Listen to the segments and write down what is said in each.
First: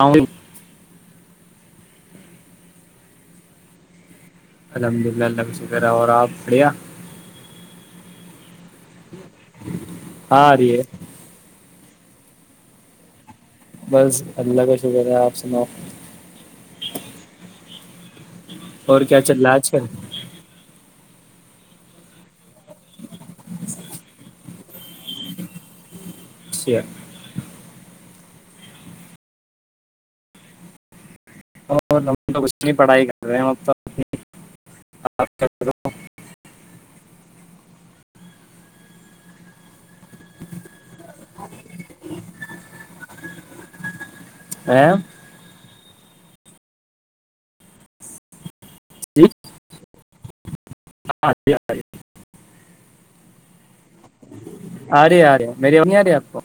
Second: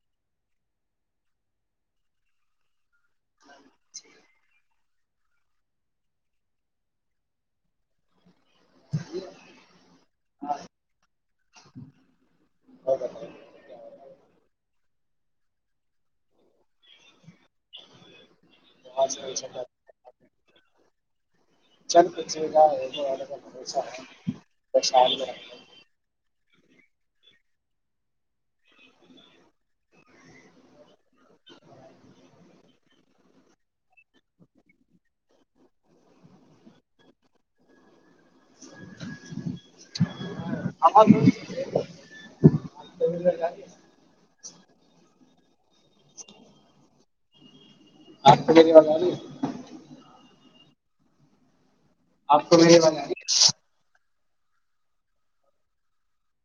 اور ہ جھیک الحمد للہ اللہ کا شکر ہے اور آپ بڑھیا ہاں ا رہ ہے اور بتائیں بس اللہ کا شکر ہے آپ سناؤ اور یہاں کیا سے چللاج کر چل پھ اھ اور ہم اسچنی پڑھائی کر رہے ہیں ا تو آ ا ری وال آی ہاں ج آپ کو میں یہ بن رہ ارے آرے میری امیمی آ رہی ہے آپ کو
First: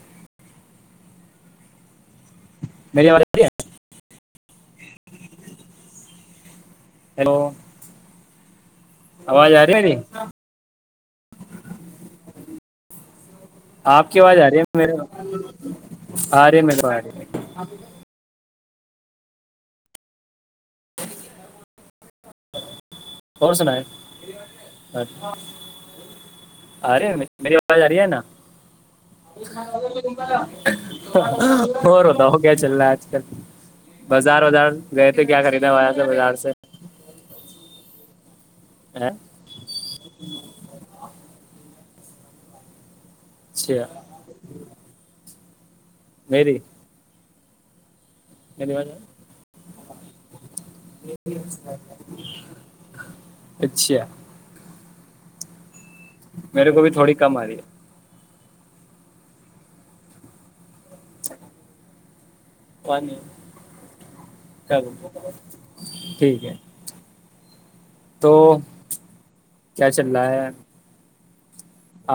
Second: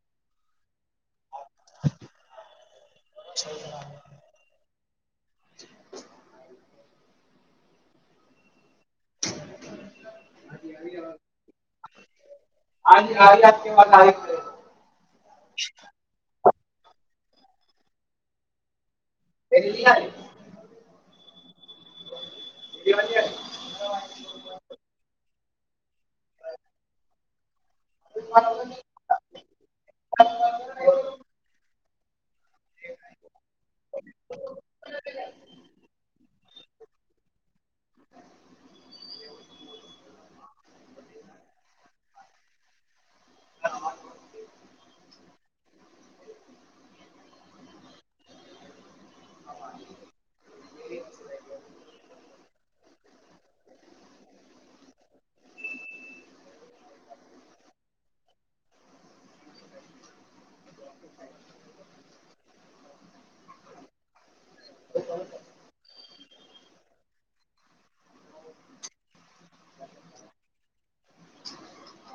میری آ ہیلو آواز آ رہی ای ہے آپ کی آواز آ رہی میر آ رہے م ب سری ہے اور سنا ہے آے میری آواز آ رہی ہے نا اور ہوتا ہو کیا چل رہا ہے آج کل بازار وازار گئے تھے کیا خریدا سے بازار سے ا سی مری دنی وج اچھا میرے کو بھی تھوڑی کم آ رہی ہے ٹھیک ہے تو کیا چل رہا ہے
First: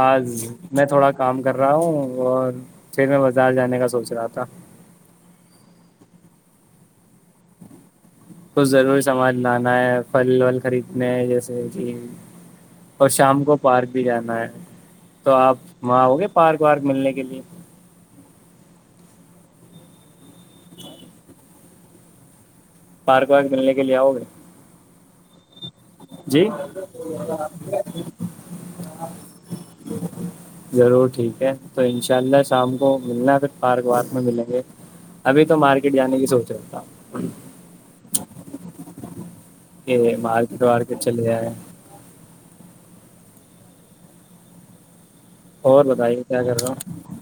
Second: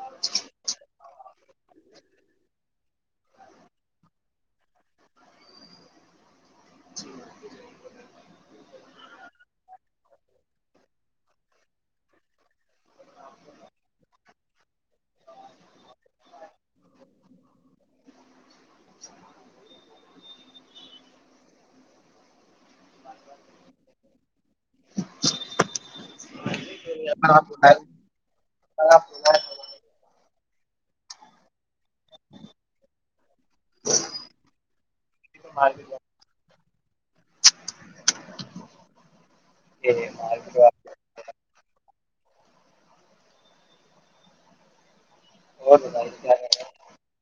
آج میں تھوڑا کام کر رہا ہوں اور پھر میں بازار جانے کا سوچ رہا تھا کچھ ضرور سامان لانا ہے پھل ول خریدنے ہے جیسے کہ اور شام کو پارک بھی جانا ہے تو آپ وہاں ہو گے پارک وارک ملنے کے لیے اچ ہ پارک وگ د ن لے کےے ہو [unintelligible] جی آپ آپ ضرور ٹھیک ہے تو انشاء اللہ شام کو ملنا پھر پارک وارک میں ملیں گے ابھی تو مارکیٹ جانے کی سوچ ہے [unintelligible] یہ مارکیٹ وارکیٹ چلے ہے اور بتائیے کیا کر رہا ہوں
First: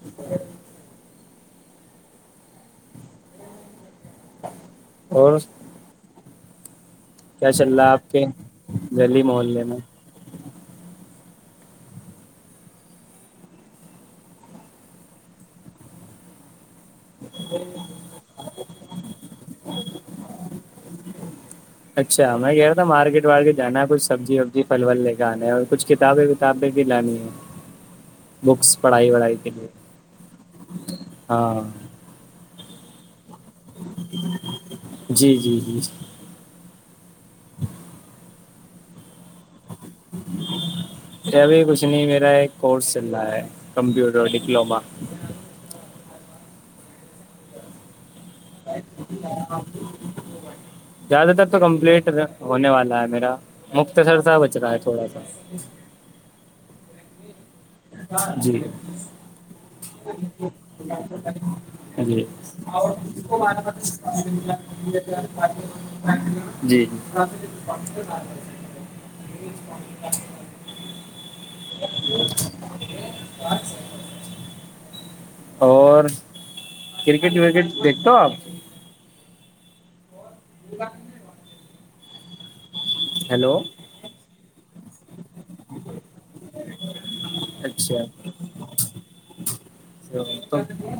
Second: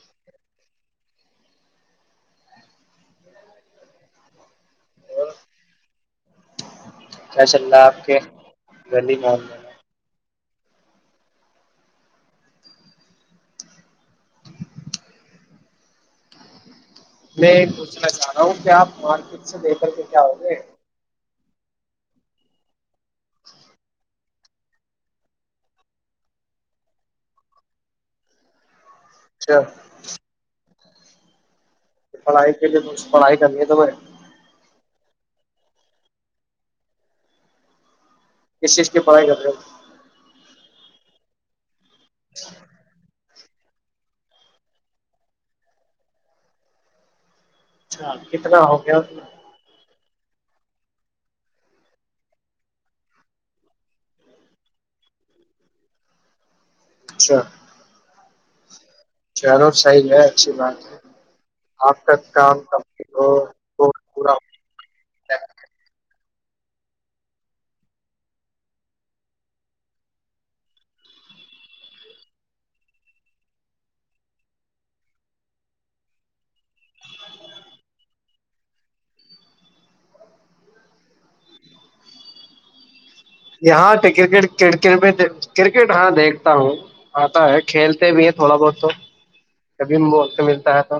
[unintelligible] اور [unintelligible] کیا چل رہا آپ کے گلی محلے میں [unintelligible] میں یہ پوچھنا چاہ رہا ہوں کہ آپ مارکیٹ سے دے کر کے کیا ہ گے [unintelligible] اچھا میں کہہ رہا تھا مارکیٹ وارکیٹ جانا ہے کچھ سبزی وبزی پھل ول لے کے آنا ہے اور کچھ کتابیں کتابیں بھی لانی ہے بکس [unintelligible] پڑھائی وڑھائی کے لیے [unintelligible] ہاں [unintelligible] پ آ کےے ب [unintelligible] پڑ آئی چلیے تو بر [unintelligible] جی جی جی [unintelligible] ک شش کے [unintelligible] پڑھائی کرتے [unintelligible] کیا بھی کچھ [unintelligible] میرا ایک کورس چل رہا ہے [unintelligible] کمپیوٹر ڈپلما [unintelligible] چ [inaudible] [inaudible] زیادہ تر تو کمپلیٹ ہونے والا ہے میرا مختصر سا بچ رہا ہے تھوڑا سا [unintelligible] اچھا [inaudible] جی صحیح ہے اچھی بات ہے آپ کا کام کمپلیٹ ہو تو پورا ہو۔ [inaudible] [inaudible] جی جی [unintelligible] اور کرکٹ وکٹ دیکھتے ہو آپ [unintelligible] [inaudible] ہیلو یہاں پ کرکٹ کڑک میں [unintelligible] کرکٹ ہاں دیکھتا ہوں [unintelligible] آتا ہے کھیلتے بھی ہیں تھوڑا بہت تو تو [unintelligible] موقع ملتا ہے تو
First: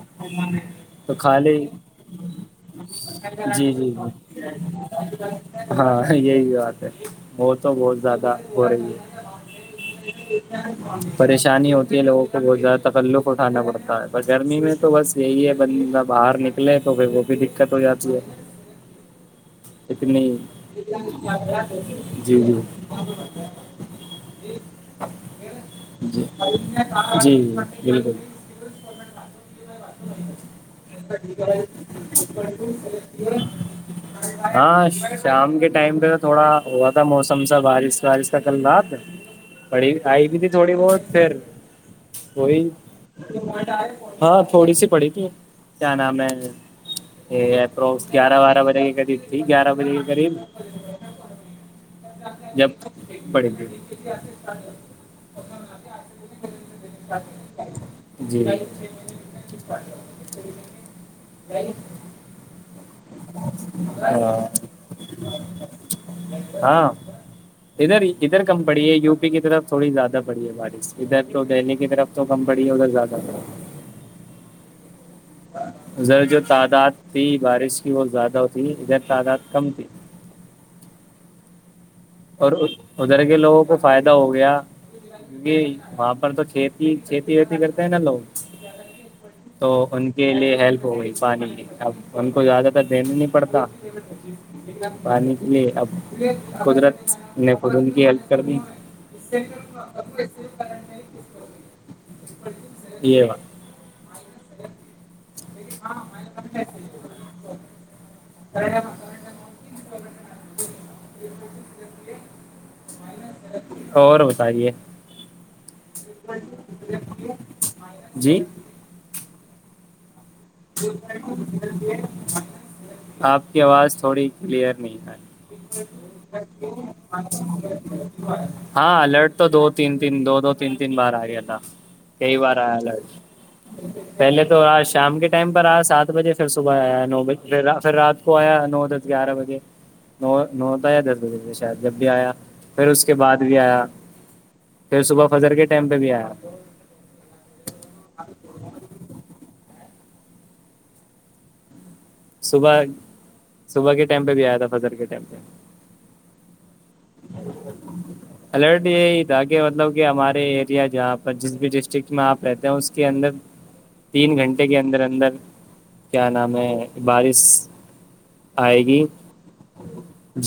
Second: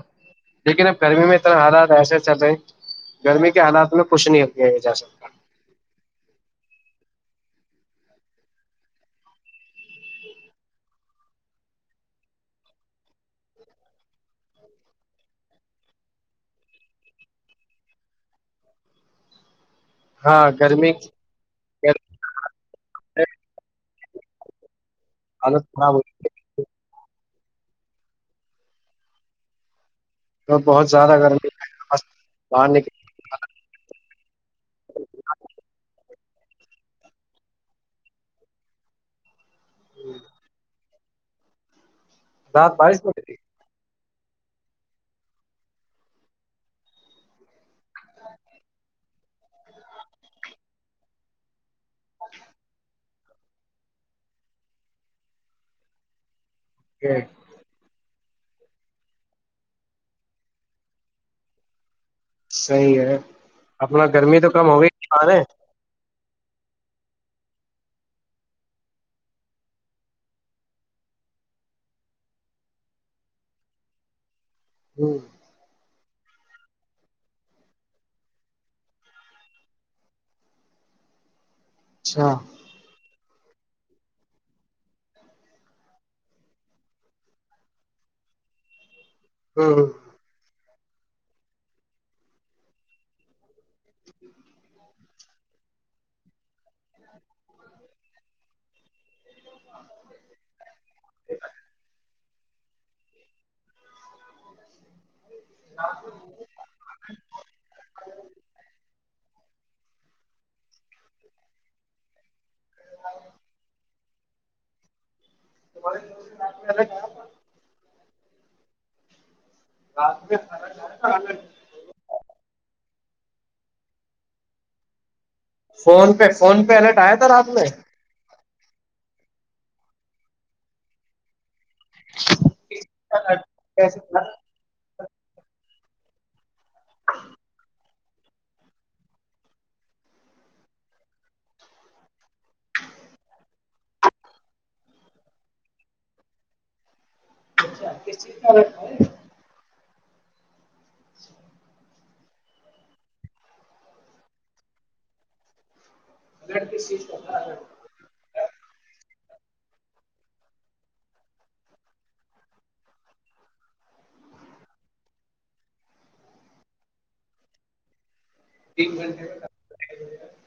لیکن اب تو گرمی میں اتنا خالی حالات ایسے چل رہے ہیں، گرمی کے جی جی جی حالات میں کچھ نہیں کیا جا سکتا ہاں یہی بات ہے [unintelligible] وہ تو بہت زیادہ ہو رہی ہے پریشانی ہوتی ہے لوگوں کو بہت زیادہ تکلق ہو [unintelligible] کھانا پڑتا ہے پر گرمی میں تو بس یہی ہے بندندہ باہر نکلے تو پھر وہ بھی دقت ہو جاتی ہے [unintelligible] اتنی ہاں گرمی کی جی جی [unintelligible] [unintelligible] [unintelligible] [inaudible] تو بہت زیادہ گرمی بالکل بنے ہاں شام کے ٹائم پہ تو تھوڑا ہوا تھا موسم سا بارش وارش تھا کل رات پڑی آئی بھی تھی تھوڑی بہت پھر کوئی رات بارش میں ہاں تھوڑی سی پڑی تھی کیا نام ہے یہ روزیار وار ورے کرد گیارہ بجے کے قریب جب پڑی [unintelligible] یہ جی بھائی جچ صحیح ہے اپنا گرمی تو کم ہوگئیے ہاں ادھر ادھر کم پڑی ہے یو پی کی طرف تھوڑی زیادہ پڑی ہے بارش ادھر تو دہلی کی طرف تو کم پڑی ہے ادھر زیادہ پڑی ہوں ذرا جو تعداد تھی بارش بت زیادہ ہوتیھی ادھر تعداد کم تھی اچھا اور ادھر کے لوگوں کو فائدہ ہو گیا کیکہ وہاں پر تو کھیتی کھیتی ویتی کرتے ہیں نا لوگ تو ہ ان کے لیے ہیلپ ہو گئی پانی کی اب ان کو زیادہ تر دین ہی نہیں پڑتا پانی کے لیے اب قدرت [unintelligible] نے خود ان کی ہیلپ کر دی [unintelligible] ا [inaudible] ہاں [inaudible] اور بتائیے [inaudible] [unintelligible] [unintelligible] [inaudible] آپ کی آواز تھوڑی کلیئر نہیں ہے فون پہ فون پہ الرٹ آیا تھا رات میں [inaudible] ہاں الرٹ تو دو تین تین دو دو تین تین بار آ گیا تھا کئی بار آیا کس ل پہلے تو آج شام کے آیا سات بجے پھر صبح آیا نو بج پھر رات کو آیا نو دس گیارہ بجے نو نو یا دس بجے شاید جب بھی آیا پھر اس کے بعد بھی آیا پھر صبح فجر کے ٹائم پہ بھی آیا اچھا [unintelligible] صبح صبح کے ٹائم پہ بھی آیا تھا فضر کے ٹائم پہ [unintelligible] ت کے مطلب کہ ہمارے ایریا جہاں پر جس بھی ڈسٹرکٹ میں آپ رہتے ہیں اس کے اندر تین گھنٹے کے اندر اندر کیا نام ہے بارش آئے تین گی گھنٹے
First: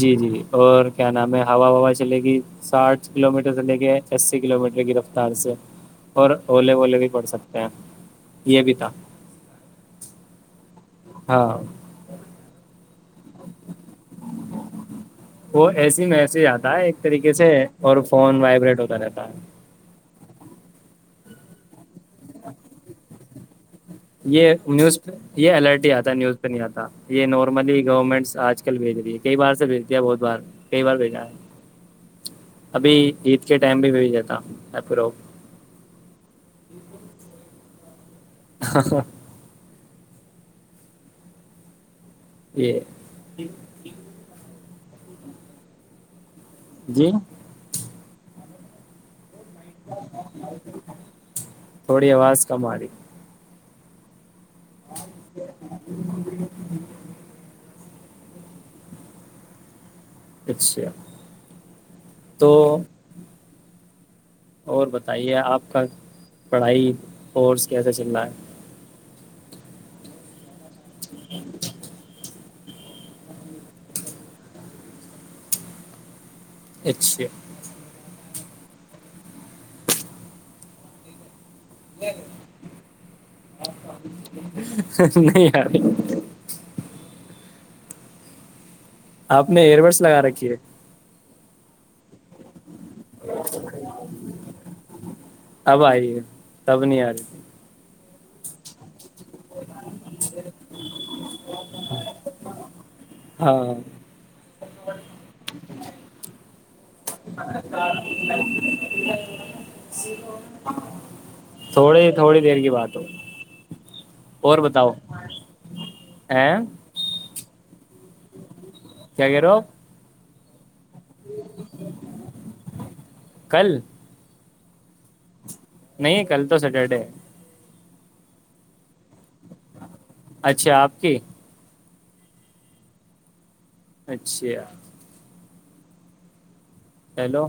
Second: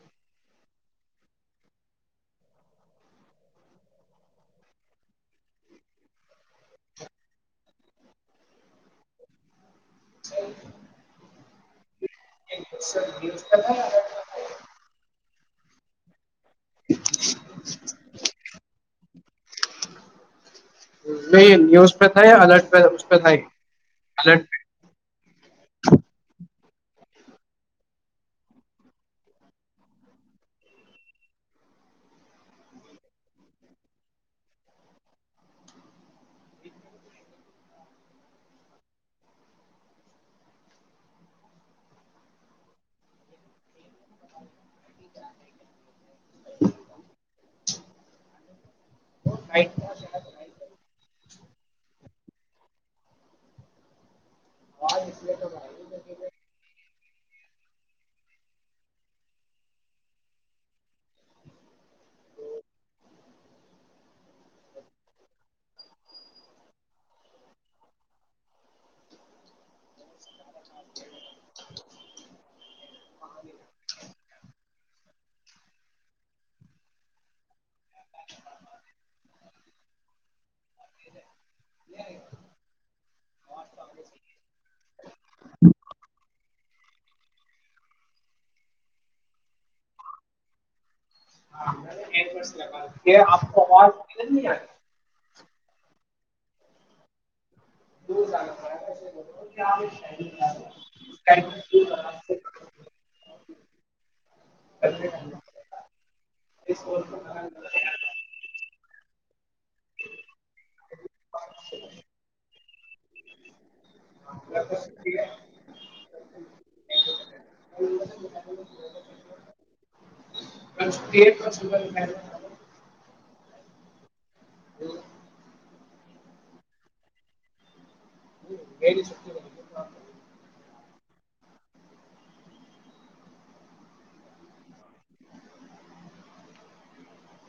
جی جی اور کیا نام ہے ہوا وا چلے گئی ساٹھ کلو میٹر چلے گئے اسی کلو میٹر کی رفتار سے اور اولے وولے بھی پڑ سکتے ہیں یہ بھی تھا [unintelligible] چی [unintelligible] ہاں [unintelligible] نیز [inaudible] وہ ایسی ہی میں آتا ہے ایک طریقے سے اور فون وائبریٹ ہوتا رہتا ہے نہیں نیوز [unintelligible] است الرٹ کا اس کا ہے یہ نیوز پ یہ الرٹی ہی آتا ہے نیوز پہ نہیں آتا یہ نارملی گورنمنٹ آج کل بھیج رہی ہے کئی بار سے بھیج دیا بہت بار کئی بار بھیجا ہے ابھی عید کے ٹائم بھی بھیج دیتا ہ [unintelligible] ج [unintelligible] جی [inaudible] تھوڑی آواز کم آ رہی آوج اس لیے تو [unintelligible] اچھا تو [unintelligible] اور بتائیے آپ کا پڑھائی کورس کیسے چل رہا ہے اچ [unintelligible] اچھا [unintelligible] [inaudible] نہیں ار [unintelligible] آپ نے ایئر بڈس لگا رکھی ہے ہاں [unintelligible] یہ آپ کو آواز مل نہیں آ [unintelligible] اب آ رہی ہے سب نہیں آ رہی ہے دور جا ہاں [unintelligible] ا [inaudible] اس ہاں [unintelligible] [unintelligible] تھوڑی تھوڑی دیر کی بات ہو اور بتاؤ ا [unintelligible] گے [unintelligible] کیا کہیرو [unintelligible] پرس [unintelligible] کل [unintelligible] نہیں کل تو سٹرڈے [unintelligible] اچھا آپ کی اچھا ہیلو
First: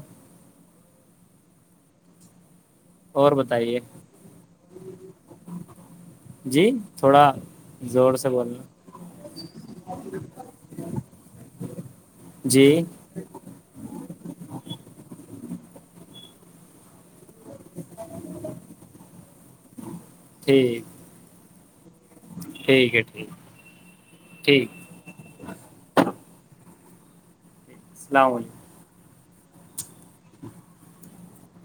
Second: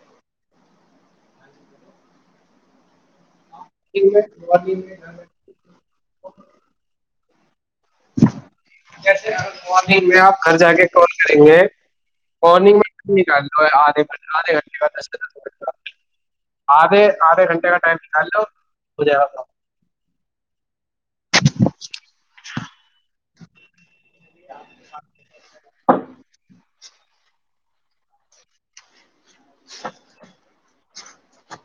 اور بتائیے جی تھوڑا زور سے بول جیسے مارننگ میں آپ گھر جا کے کال کریں گے جی مارنگ میںالدھے گ آدھے گھنٹے کا دس سے د آد آدھے گھنٹے کا ٹائم نکال لو ہو جائے گا ٹھیک ٹھیک ہے ٹھیک ہے ٹھیک [unintelligible] السلام علیکم [unintelligible]